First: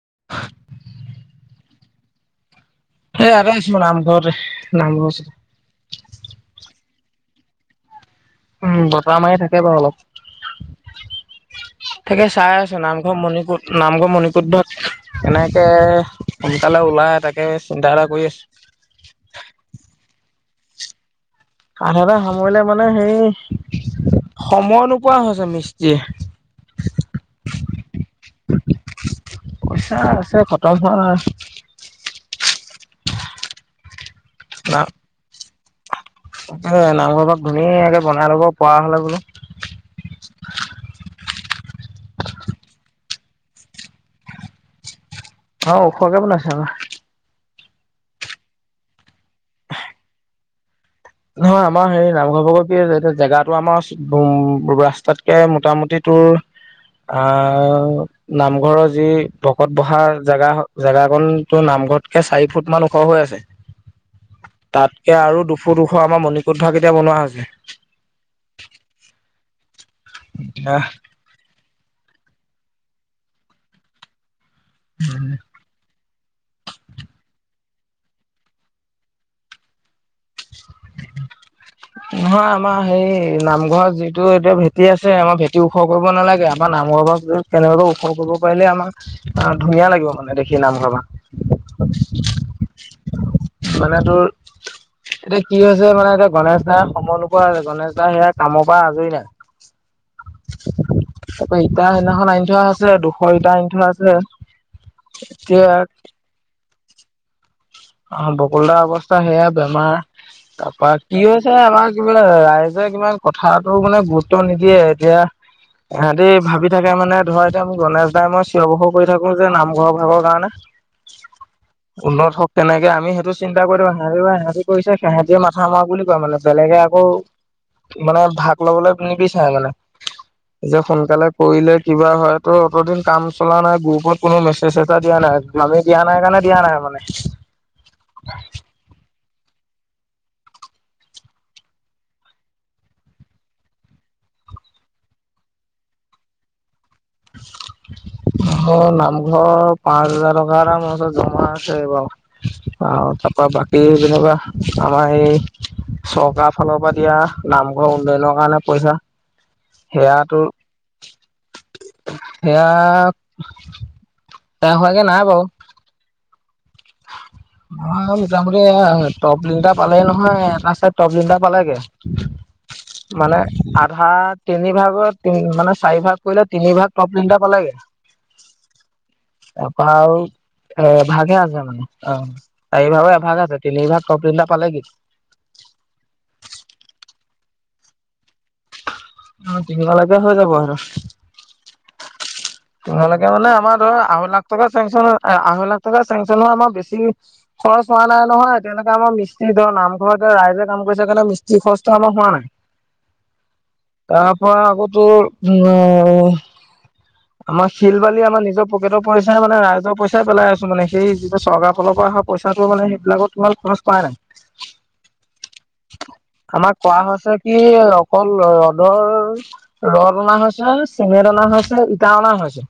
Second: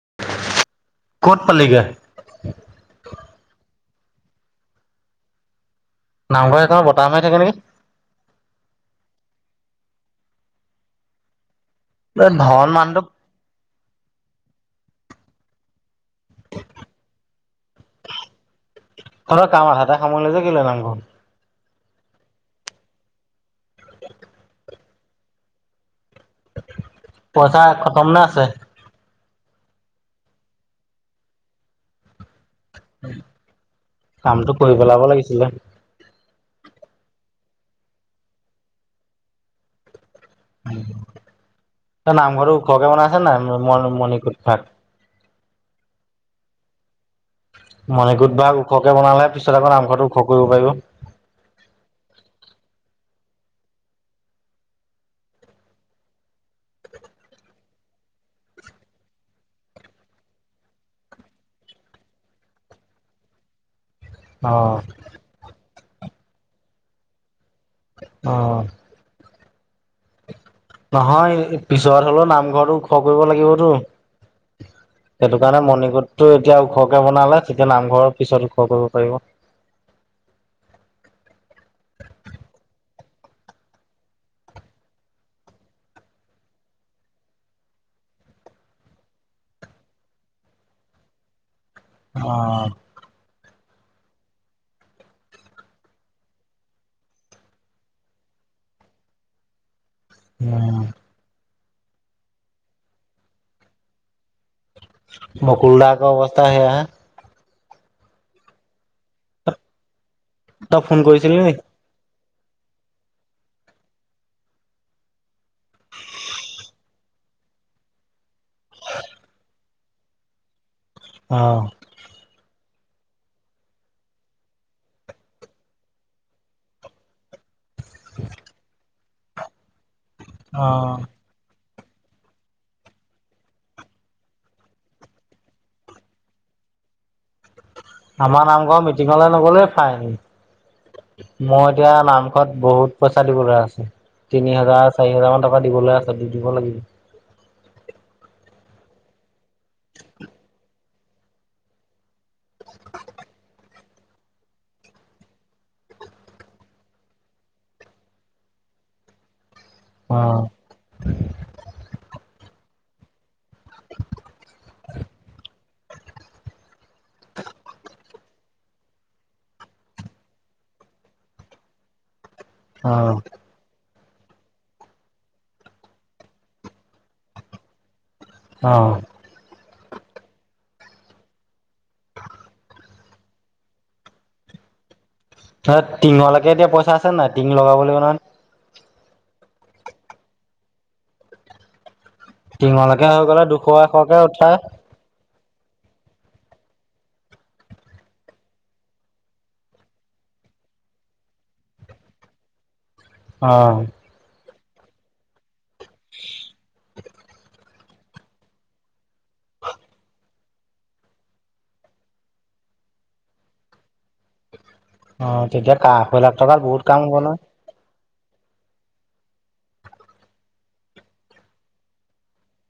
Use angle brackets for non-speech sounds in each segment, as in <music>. <unintelligible> ক'ত পালিগে? এ ইয়াতে <unintelligible> নামঘৰ <unintelligible> নামঘৰ একণত বতাহ মাৰি থাকে নেকি? উম, বতাহ মাৰি থাকে বাৰু অলপ। তাকে এ চাই ধন আছো মানুহটোক নামঘৰ মণিকূট নামঘৰ মণিকূটত এনেকে সোনকালে ওলাই তাকে চিন্তা এটা কৰি তহঁতৰ আছো। <unintelligible> যে গিলে নামঘৰ আধাতে সামৰিলে মানে হেই সময় নোপোৱা হৈছে মিস্ত্ৰীয়ে। পইচা খতম নে আছে? পইচা আছে, খতম হোৱা নাই। কামটো কৰি পেলাব লাগিছিলে। মোৰ নামঘৰবাক ধুনীয়াকে বনাই ল'ব পৰা হলে বোলো। তই নামঘৰটো ওখকে বনাইছ নে নাই ম মণিকূট ভাগ। অ, ওখকে বনাইছো। মণিকূট ভাগ ওখকে বনালে পিছত আকৌ নামঘৰটো ওখ কৰিব পাৰিব। নহয়, আমাৰ হেৰি নামঘৰ ভাগৰ কি <unintelligible> জেগাটো আমাৰ উম ৰাস্তাতকে মোটামুটি তোৰ আ, নামঘৰৰ যি ভকত বহা জেগা জেগাকণটো নাম মঘতকে চাৰি ফুট মান ওখ হৈ আছে। অ', তাতকে আৰু দুশ, দুশ আমাৰ মণি কোঠাকিটা বনোৱা হৈছে। অ। নহয় পিছত হ'লেও নামঘৰটো ওখ কৰিব লাগিবটো। সেইটো কাৰণে মণিকূটটো এতিয়া ওখকে বনালে। এতিয়া নামঘৰৰ পিছত ওখ কৰিব পাৰিব। <inaudible> নহয়, আমাৰ হেৰি নামঘৰৰ যিটো এতিয়া ভেঁটি আছে, আমাৰ ভেঁটি ওখ কৰিব নালাগে। আমাৰ নামঘৰ <unintelligible> কেনেবাকে ওখ কৰিব পাৰিলে আমাক আহ ধুনীয়া লাগিব মানে দেখি নামঘৰৰ পা। অ। মানে তোৰ <unintelligible> কি হৈছে মানে এতিয়া গণেশদাই সময় নোপোৱা হৈছে। গণেশদাই সেয়া কামৰ পৰা আজৰি নাই। উম। ইটা সেইদিনাখন আনি থোৱা আছে। দুশ ইটা আনি থোৱা আছে। এতিয়া মুকুলদা আক' অৱস্থা সেয়াহে। অ বকুলদা অৱস্থা সেয়া বেমাৰ। তই তাৰপা ফোন কি কৰিছিলি হৈছে নি? আমাৰ বোলে ৰাইজে কিমান কথাটো মানে গুৰুত্ব নিদিয়ে। এতিয়া সিহঁতি ভাবি থাকে মানে ধৰ এতিয়া মোৰ গণেশ দাই মই অৱসৰ কৰি থাকো যে নামঘৰ ভাগৰ কাৰণে, অ', উন্নত হ তেনেকে আমি সেইটো চিন্তা কৰি দিওঁ <unintelligible> কৰিছে সেহেতি মাথা মাৰক বুলি কয় মানে। বেলেগে আকৌ মানে ভাগ ল'বলে নিবিচাৰে মানে। নিজৰ অ'। সন্তানে কৰিলে কিবা হয় ত অতদিন কাম চলা নাই, গ্ৰুপত কোনো মেছেজ এটা দিয়া নাই। আমি দিয়া নাই কাৰণে দিয়া নাই। মানে। আমাৰ নামঘৰ মিটিঙলে নগলেই ফাইন। মই এতিয়া নামঘৰত বহুত পইচা দিব লগা হৈছে। তিনি হাজাৰ চাৰি হাজাৰ মান টকা দিবলৈ আছে দিব লাগিব। অ নামঘৰ পাঁচ হাজাৰ টকাৰ ম- জমা আছে বাৰু আৰু তাপা বাকী যেনিবা আমাৰ এই চৰকাৰৰ ফালৰ পৰা দিয়া নামঘৰ উন্নয়নৰ কাৰণে দিয়া পইচা অ সেয়াটো সেয়া এয়া হোৱাগে নাই বাৰু। আমাৰ কা- যামগে এয়া টপ লিনটা পালে নহয় এটা চাইত টপ লিনটা পালেগে। অ মানে আঠ ভা তিনি ভাগত মানে চাৰি ভাগ কৰিলে তিনি ভাগ টপ লিনটা পালেগে। অহ তাপা আও এভাগে আছে। অ চাৰিভাগৰ এভাগ আছে তিনিভাগ টপ লিনটা পালে গে। টিঙলৈকে এতিয়া পইচা আছে নাই টিঙ লগাব লাগিব নহয়। অ টিং লৈকে হৈ যাব হেনো। টিঙলৈকে হৈ তোমালোকে গ'লে মানে দুশ আমাৰ ধৰা এশকে আঢ় লাখ উঠাই টকা চেংচন হয়। আঢ়ৈ লাখ টকা চেংচন হোৱা আমাৰ বেছি খৰচ হোৱা নাই নহয়। এতিয়ালৈকে আমাৰ মিস্ত্ৰী ধ নামঘৰত ৰাইজে কাম কৰিছে কাৰণে মিস্ত্ৰী খৰচটো আমাৰ হোৱা নাই। অহ। মই আক তোৰ আমাৰ শিল বালি আমাৰ নিজৰ পকেটৰ পইচাই মানে ৰাইজৰ পইচাই পেলাই আছো মানে সেই যিটো চৰকাৰৰ ফালৰ পৰা অহা প- পইচাটো মানে সেইবিলাক তোমাৰ খৰচ কৰাই নাই। অ তেতিয়া কা আঢ়ৈ লাখ টকাত আমাক বহুত কাম কোৱা হ'ব হৈছে নহয় কি অক- অকল ৰ'দৰ ৰ'দ অনা হৈছে চিমেণ্ট অনা হৈছে। তাৰ অনা হৈছে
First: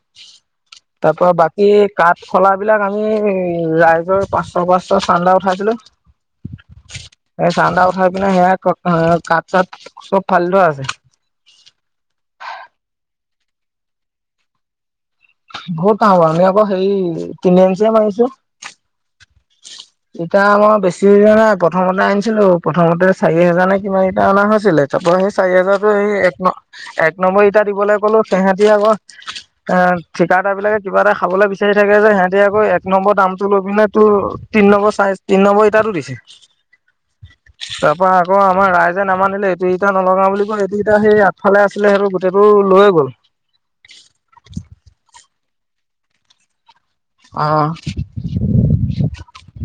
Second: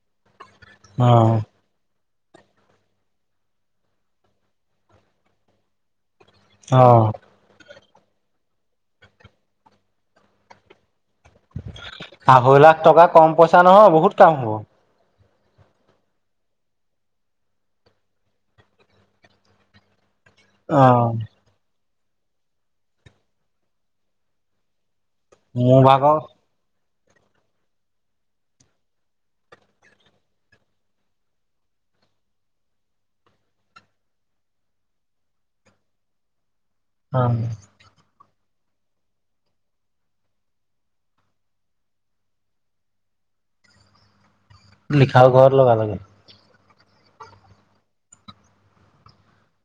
অ তাপা বাকী কাঠ ফলা বিলাক আমি ৰাইজৰ পাঁচশ পাঁচশ চান্দা উঠাইছিলো। অহ। হয় পিনে সেয়া কাঠ চাথ চব ফালি থোৱা আছে আঢ়ৈ লাখ টকা কম পইচা নহয় বহুত কাম হ'ব। আমি আকৌ সেই তিনি ইঞ্চেহে মাৰিছোঁ। ইটা মই অ বেছি নাই প্ৰথমতে আনিছিলো প্ৰথমতে চাৰি হাজাৰ নে কিমান ইটা অনা হৈছিলে। তাপা সেই চাৰি মোৰ হাজাৰতো সেই ভাগৰ এক ন, এক নম্বৰ ইটা দিবলৈ ক'লো তেহেতি আক এ ঠিকাদাৰ বিলাকে কিবা এটা খাবলৈ বিচাৰি থাকে যে সিহঁতি আকৌ এক নম্বৰ দামটো লৈ পিনে তোৰ তিনি নম্বৰ চাই তিন নম্বৰ ইটাটো দিছে। অহ। তাৰপৰা আকৌ আমাৰ ৰাইজে নামানিলে এইটো ইটা নলগাও বুলি কৈ এইটো ইটা সেই আগফালে আছিলে সেইটো গোটেইটো লৈয়ে গ'ল। <inaudible> লিখাও ঘৰত লগা লগালেগে। অহ।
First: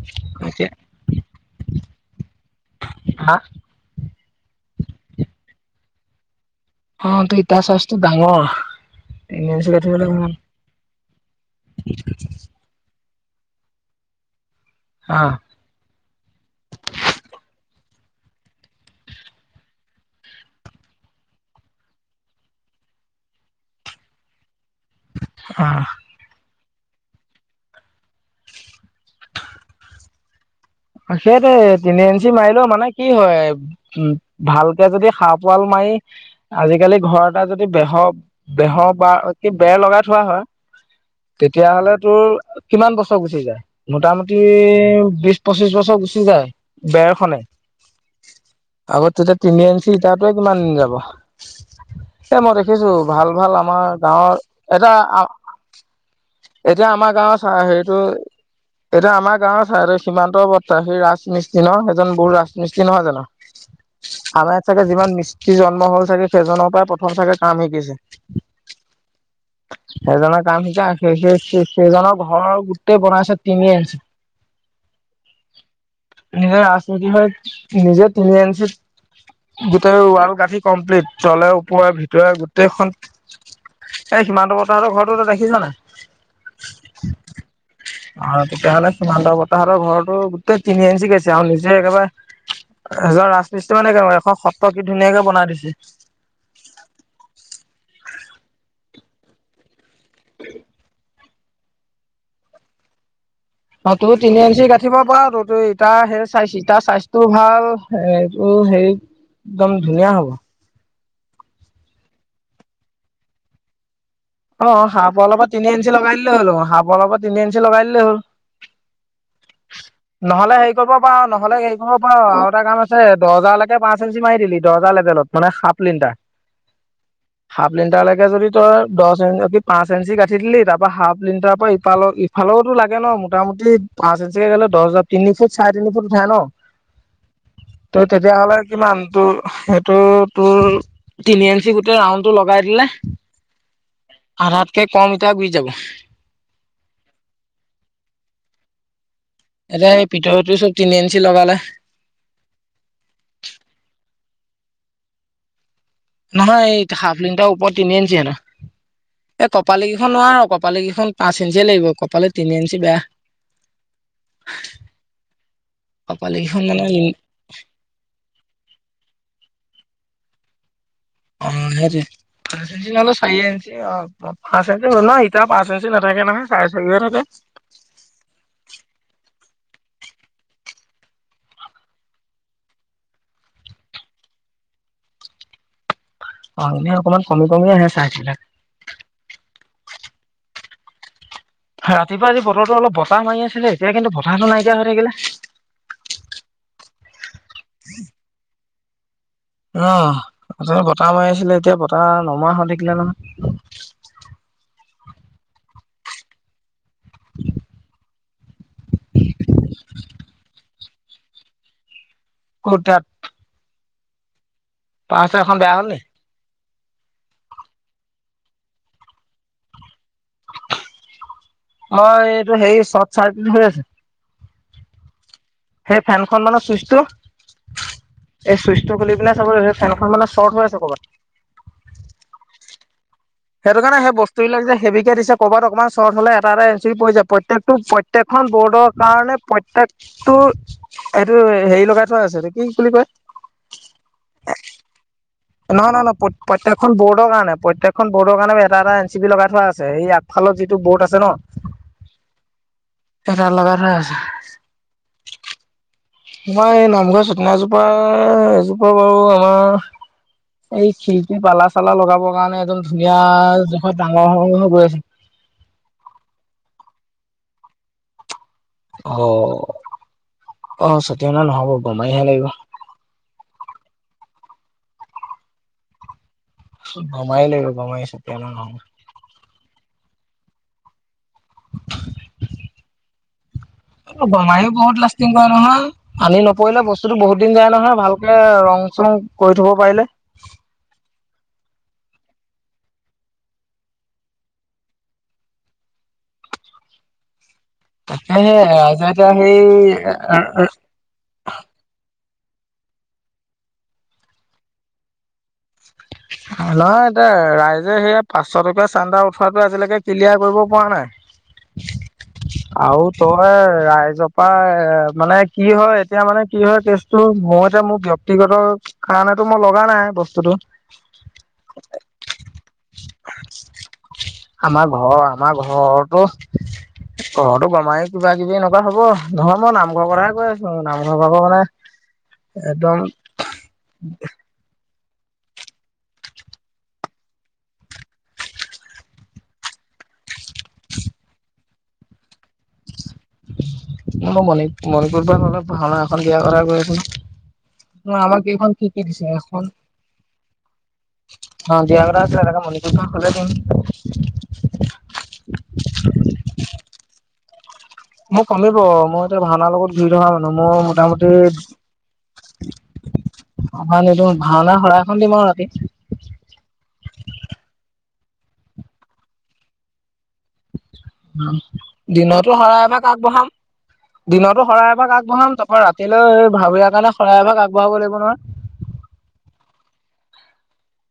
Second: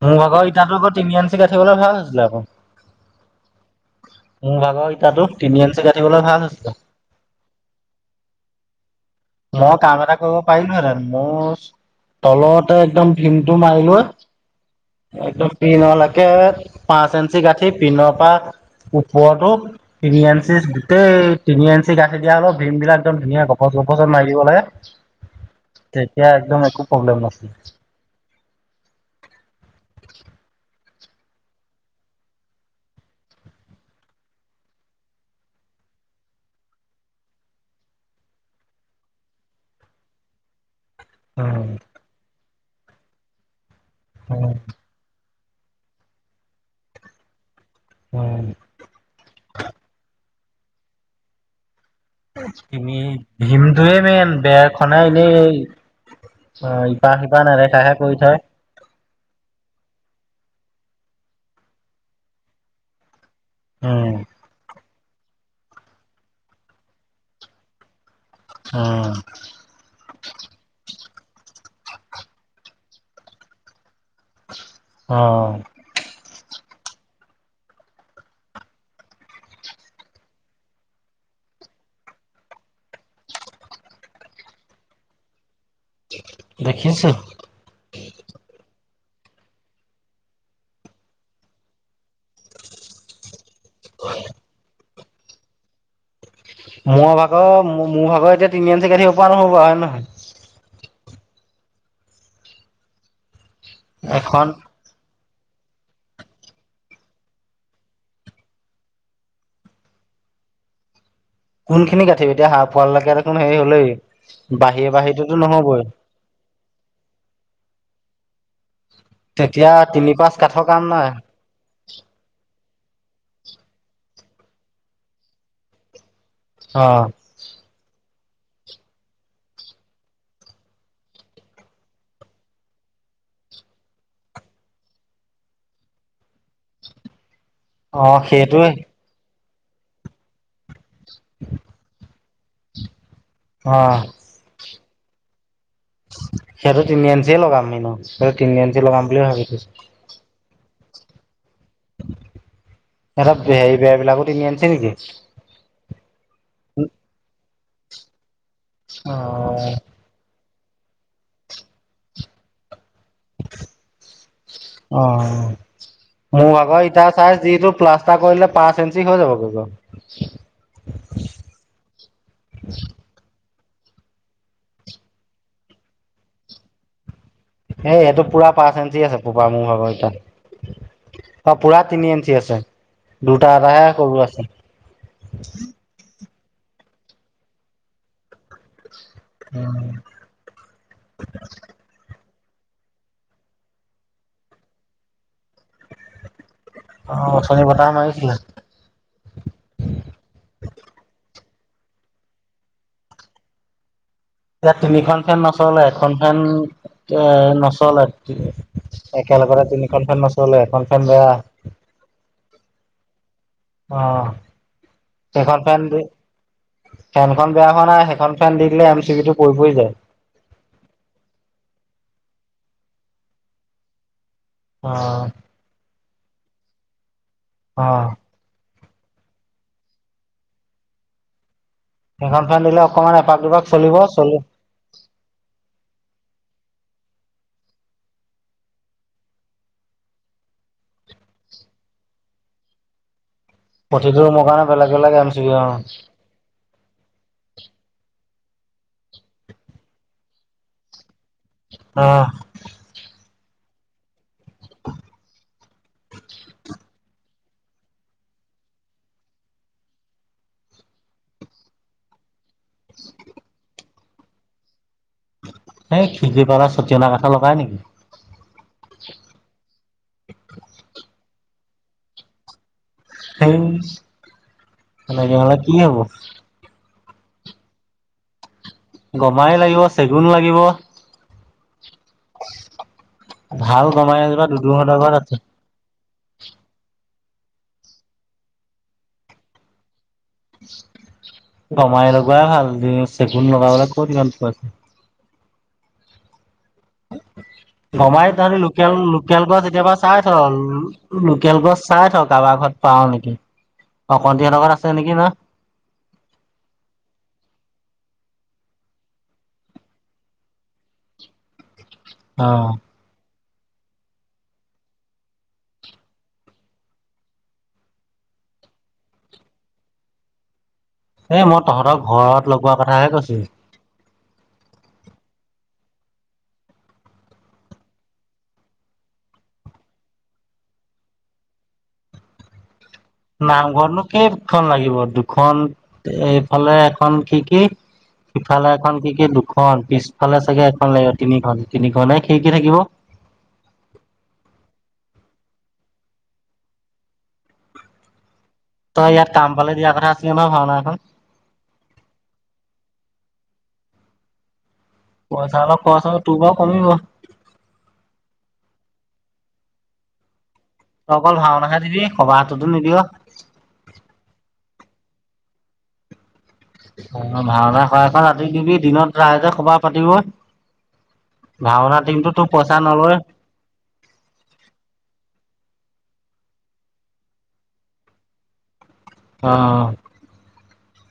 মোৰ ভাগৰ ইটাতো আকৌ তিনি আঞ্চি গাঠিবলৈ ভাল হৈছিলে আক। হা। মোৰ ভাগৰ ইটাতো তিনি আঞ্চি দিবলৈ ভাল হৈছিলে। অ তোৰ ইটা চাইচটো ডাঙৰ। তিনি ইঞ্চি মই কাম গাঁঠিবলৈ এটা ইমান কৰিব পাৰিলোহেঁতেন মোৰ তলতে একদম ভিমটো মাৰি লোৱা অ', একদম টিনলৈকে পাঁচ এঞ্চি গাঁঠিত টিন পা ওপৰতো তিনি ইঞ্চি, গোটেই তিনি ইঞ্চি গাঠি দিয়া অলপ ভীম বিলাক একদম ধুনীয়া গপ গপচত মাৰি দিব লাগে অ', তেতিয়া একদম একো প্ৰব্লেম নহয় সেইটোৱেই তিনি ইঞ্চি মাৰিলেও মানে কি হয়, উম ভালকে যদি হাফ ৱাল মাৰি আজিকালি ঘৰ এটা যদি বেহৰ -বেহৰ বা কি বেৰ লগাই থোৱা হয় উম, তেতিয়াহলে তোৰ কিমান বছৰ গুচি যায়, মোটামুটি উম, বিশ পঁচিশ বছৰ গুচি যায় বেৰ খনে, উম। আগত তেতিয়া তিনি ইঞ্চি ইটাত কিমান দিন যাব? এ মই দেখিছো তিনি ভাল -ভাল আমাৰ ভীমটোৱে মেইন গাঁৱৰ এটা বেৰখনে এনেই অ' এতিয়া আমাৰ ইপাৰ গাঁৱত সিপাৰ চ নেদেখাহে হেৰিতটো কৰি থয়। এতিয়া আমাৰ গাঁৱৰ ছাই সীমান্ত বৰ্তা সেই ৰাজমিস্ত্ৰী ন, এজন বৰো ৰাজমিস্ত্ৰী নহয় জানো। উম, আমাৰ ইয়াত চাগে যিমান মিস্ত্ৰী জন্ম হ'ল চাগে সেইজনৰ পৰা প্ৰথম চাগে কাম শিকিছে উম, সেইজনৰ কাম শিকা সেই সেই সেইজনৰ ঘৰ গোটেই বনাইছে তিনি ইঞ্চি অ। নিজে ৰাজমিস্ত্ৰী হয় নিজে তিনি ইঞ্চিত গোটেই ৱাল গাঠি কমপ্লিট তলে ওপৰে ভিতৰে গোটেইখন এ সিমান্ত বৰ্তা হতৰ ঘৰটো তই দেখিছ নাই? দেখিছো আৰু তেতিয়াহ'লে সিমান্ত বৰ্তা হতৰ ঘৰটো গোটেই তিনি ইঞ্চি গেছে আৰু নিজে একেবাৰে এজন ৰাজমিস্ত্ৰী মানে কেনেকুৱা এখন সত্ৰ কি ধুনীয়াকে বনাই দিছে মোৰ ভাগৰ মোৰ ভাগৰ এতিয়া <unintelligible> হয় নহয় অ তোৰ তিনি এখন ইঞ্চি গাঠিব পৰা টো এইটো ইতাৰ সে ইতাৰ চাইজটোও ভাল এইটো হেৰি একদম ধুনীয়া হ'ব। কোন খিনি গাঠিবি এতিয়া হাফ ৱাললৈকে দেখোন হেৰি হ'লই অ হাফৱালৰ পৰা তিনি ইঞ্চি লগাই দিলেই হ'ল, হাফৱালৰ পৰা তিনি ইঞ্চি লগাই দিলেই হ'ল। তেতিয়া তিনি পাঁচ নহলে কাঠৰ হেৰি কাম কৰিব নাই পাৰ নহলে হেৰি কৰিব পাৰ। এটা কাম আছে দহজালৈকে পাচ এনঞ্চি মাৰি দিলি দৰ্জা লেভেলত মানে সাফ লিণ্টাৰ। অ হাফ লিণ্টাৰ লকে যদি তই দশ ই কি পাঁচ ইঞ্চি গাঠি দিলি তাৰ পৰা হাফ লিণ্টাৰৰ পৰা ইফালৰ ইফালৰতো লাগে ন মোটামুটি পাঁচ ইঞ্চিকে গলে দহ হাজাৰ তিনি ফুট চাৰে তিনি ফুট উঠায় ন অ তই তেতিয়াহ'লে সেইটোৱে কিমান তোৰ সেইটো তোৰ তিনি ইঞ্চি গোটেই ৰাউণ্ড টো লগাই দিলে। অ। তাতকৈ কম ইটা গুচি যাব। সেইটো তিনি আঞ্চিয়ে লগাম এনো সেইটো তিনি আঞ্চি লগাম বুলি ভাবিছোঁ এইটো চব তিনি ইঞ্চি লগালে তহঁতক হেৰি বেৰ বিলাকও তিনি ইঞ্চি নেকি। নহয় এই হাফ লিণ্টাৰ ওপৰত তিনি ইঞ্চি হেনো অ এই কপালি কেইখন নোৱাৰ ক কপালি কেইখন পাঁচ ইঞ্চিয়ে লাগিব কপালি তিনি ইঞ্চি বেয়া অঁ। কপালি মোৰ কেইখন ভাগৰ মানে ইটাৰ চাইজ যিটো প্লাষ্টাৰ কৰিলে পাঁচ ইঞ্চি হৈ যাবগৈ। অ সেইটোৱে, পাঁচ ইঞ্চি নহলে চাৰি ইঞ্চি পাঁচ ইঞ্চি ন, ইটা পাঁচ ইঞ্চি নাথাকে নহয় চাৰে চাৰিহে থাকে। এই এইটো পুৰা পাঁচ ইঞ্চি আছে পোপা মোৰ ভাগৰ ইটা অ, পুৰা তিনি ইঞ্চি আছে দুটা এটাহে সৰু আছে উম <inaudible> অ এনেই অকমান কমি কমি আহে চাইট বিলাক উম। ৰাতিপুৱা আজি বতৰতো অলপ বতাহ মাৰি আছিলে এতিয়া কিন্তু বতাহটো নাইকিয়া হৈ থাকিলে অ, উঠনি বতাহ মাৰিছিলে অ অথনি বতাহ মাৰি আছিলে এতিয়া বতাহ নমোৱা হৈ থাকিলে নহয়। ইয়াত তিনিখন ফেন নচলে এখন ফেন এ নচলে আৰু একেলগতে তিনিখন খন নচলে এখন ফেন বেয়া। ক'ত তাত অ'। সেইখন পালচাৰখন বেয়া ফেন হ'ল নি? ফেনখন বেয়া হোৱা নাই সেইখন ফেন দি দিলে এম চি বি টো পৰি পৰি যায়। মই এইটো হেৰি চৰ্ট চাৰ্কিট হৈ আছে। অ'। সেই ফেনখন মানে চুইছটো অ'। <unintelligible> খুলিপেলাই চাব ফেন খন মানে চৰ্ট হৈ আছে কৰ'বাত। সেইখন ফেন দিলে অকমান এপাক দুপাক সেইটো চলিব কাৰণে সেই চলি বস্তুবিলাক যে হেবিকে দিছে কৰবাত অকমান শ্বৰ্ট হলে তাতে <inaudible> প্ৰত্যেক বৰ্ডৰ কাৰণে প্ৰত্যেকটো এইটো হেৰি লগাই থোৱা আছে কি বুলি কয় প্ৰতিটো ৰুমৰ কাৰণে বেলেগ বেলেগ এম চি বি অ নহয়-নহয় প্ৰত্যেক এখন বৰ্ডৰ কাৰণে প্ৰত্যেকখন বৰ্ডৰ কাৰণে এটা এটা এম চি বি লগাই থোৱা আছে সেই আগফালত যিটো বৰ্ড আছে ন উম। <unintelligible> লগায় থোৱা আছে। আমাৰ এই নামঘৰ <unintelligible> এজোপা, এজোপা বাৰু আমাৰ এই খিৰিকীৰ পালা চালা লগাবৰ কাৰণে একদম ধুনীয়া জোখত ডাঙৰ হৈ হৈ গৈ আছে। সেই খিৰিকী <unintelligible> লগাই নেকি। অ', অ' <unintelligible> নহ'ব গমাইহে লাগিব। সেই মানে <unintelligible> কি হব। গমাই লবি গমাই <unintelligible> নহয়। <unintelligible> লাগিব চেগুন লাগিব। <unintelligible> গমাৰি এজোপা <unintelligible> বহুত দুদুহঁতৰ ঘৰত লাষ্টিং আছে। কৰে নহয়। পানী নপৰিলে বস্তুটো বহুত দিন যায় নহয় ভালকে ৰং চং কৰি থব পাৰিলে। গমাই লগোৱাই ভাল <unintelligible> চেগুন লগাব ক'ত ইমান পইচা। <unintelligible> তাকেহে তহঁতি লোকেল ৰাইজে এতিয়া লোকেল সেই গছ এতিয়াৰ পাই লোকেল গছ চাই থ। কাৰোবাৰ ঘৰত পাও নেকি অকন্তি হঁতৰ ঘৰত আছে নেকি ন? <inaudible> নহয় এতিয়া ৰাইজে সেয়া পাঁচশ টকীয়া চান্দা উঠোৱাটো আজিলৈকে ক্লিয়াৰ কৰিব পৰা অ নাই। আৰু ত' মই ৰাইজৰ পৰা মানে কি হয় এতিয়া মানে কি হয় কেছটো মোৰ এতিয়া মোৰ ব্যক্তি সিহতৰ কাৰণেতো মই লগা নাই বস্তুটো। এ' মই তহঁতৰ ঘৰত লগোৱা কথাহে কৈছো। আমাৰ ঘৰ আমাৰ ঘৰতো ঘৰতো গমাই কিবা কিবি এনেকুৱা হব নহয় মই নামঘৰৰ কথাহে কৈ আছো নামঘৰ ভাগৰ মানে একদম নামঘৰতনো কেইখন লাগিব দুখন এইফালে এখন খিৰিকি। সিফালে এখন খিৰিকী দুখন পিছফালে চাগে এখন লাগিব তিনিখন তিনিখনেহে খিৰিকী থাকিব। মই মণি মণিপুৰ পৰা অলপ ভাওনা এখন দিয়া কথা কৈ আছো ন। ন আমাক কেইখন খিৰিকী তই ইয়াত দিছে কাম এখন পালে অ', দিয়া কথা আছিলে নহয় ভাওনা এখন দিয়া কথা আছিলে তাকে <unintelligible> হলে দিম। পইছা অলপ খৰচ হব তোৰ বাৰু কমিব। মোক কমিব মই এতিয়া ভাওনাৰ লগত ঘূৰি থকা মোৰ তই মোটামুটি <unintelligible> অকল হয়। ভাওনাহে দিবি সবাহটোতো নিদিয় <unintelligible> ব ৰাতি ভাওনা <unintelligible> ৰাতি দিবি দিনত ৰাইজে সবা পাতিব। ভাওনা টিমটো তোৰ দিনততো পইচা শৰাই এভাগ নলয় আগবঢ়াম, দিনততো শৰাই এভাগ আগবঢ়াম ত অ ৰাতিলৈ ভাৱৰিয়াৰ কাৰণে শৰাই এভাগ আগবঢ়াব লাগিব নহয়। অ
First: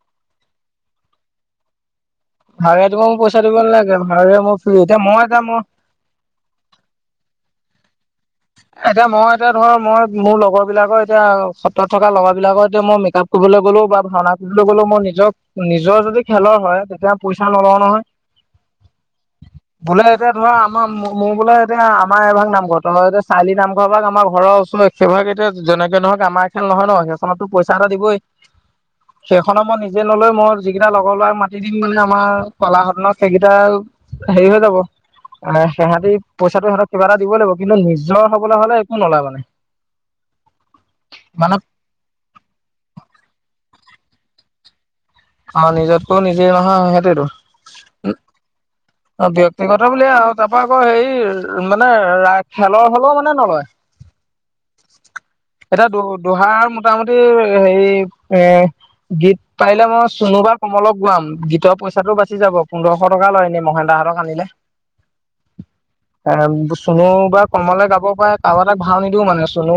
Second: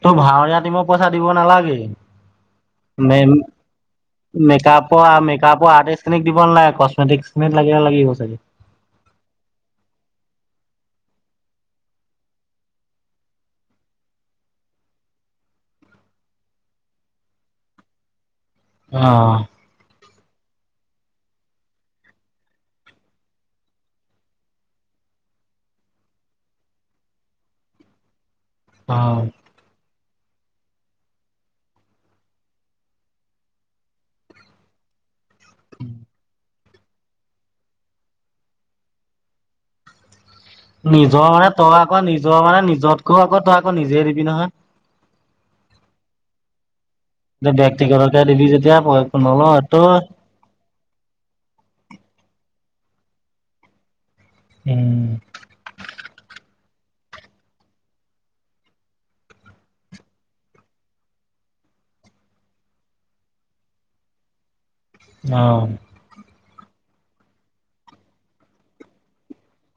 তোৰ ভাৱৰীয়াতিমক পইচা দিব নালাগে। <inaudible> মে মোক পইচা দিব নালাগে ভাৱৰীয়া মই ফ্ৰী মেকআপ এতিয়া মই এতিয়া মই মেকআপৰ আৰ্টিষ্ট খিনিক দিব নালাগে কচমেটিক নেট লাগিয়া লাগি গজ এতিয়া মই এতিয়া ধৰ মই মোৰ লগৰ বিলাকৰ এতিয়া সত্ৰত থকা লগৰ বিলাকৰতে মই মেকআপ কৰিবলৈ গ'লো বা ভাওনা কৰিবলৈ গলো মই নিজক নিজৰ যদি খেলৰ হয় তেতিয়া পইচা নলও নহয় অ বোলে এতিয়া ধৰা আমাৰ মোৰ বোলে এতিয়া আমাৰ এভাগ নামঘৰ তহঁতেচ চাৰ্লি নামঘৰ ভাগ আমাৰ ঘৰৰ ওচৰত সেইভাগ এতিয়া যেনেকে নহক আমাৰ খেল নহয় ন সেইখনত পইচা এটা দিবই। অ সেইখন মই নিজ- যে নলয় মই যিকেইটা লগৰ লৰা মাতি দিম মানে আমাৰ কলাসদনত সেইকেইটা হেৰি হৈ যাব। মানে সিহঁতি পইচাটো সিহঁতক কিবা এটা দিবই লাগিব কিন্তু নিজৰ হবলৈ হলে একো নলয় মানে। নিজৰ মানে তই আকৌ নিজৰ মানে নিজতকৈ আকৌ তই আকৌ নিজে দিবি নহয়। অ নিজতকৈ নিজে নহয় স- দেক্তি কতকে দিলি যেতিয়া কয়। অ ব্যক্তিগত বুলি আও তাৰ পৰা আকৌ হেৰি মানে ৰাস খেলৰ হলেও মানে নলয়, উম এতিয়া দ দোহাৰ মোটামুটি হেৰি এ গীত পাৰিলে মই চুনু বা কোমলক গোৱাম গীতৰ পৰা পইচা টো বাচি যাব পোন্ধৰশ টকা লয় এনে মহেন্দাহতক আনিলে। অহ। এ চুনু বা কলমলে গাব পাৰে কা বা এটা ভাও নিদিও মানে চুনু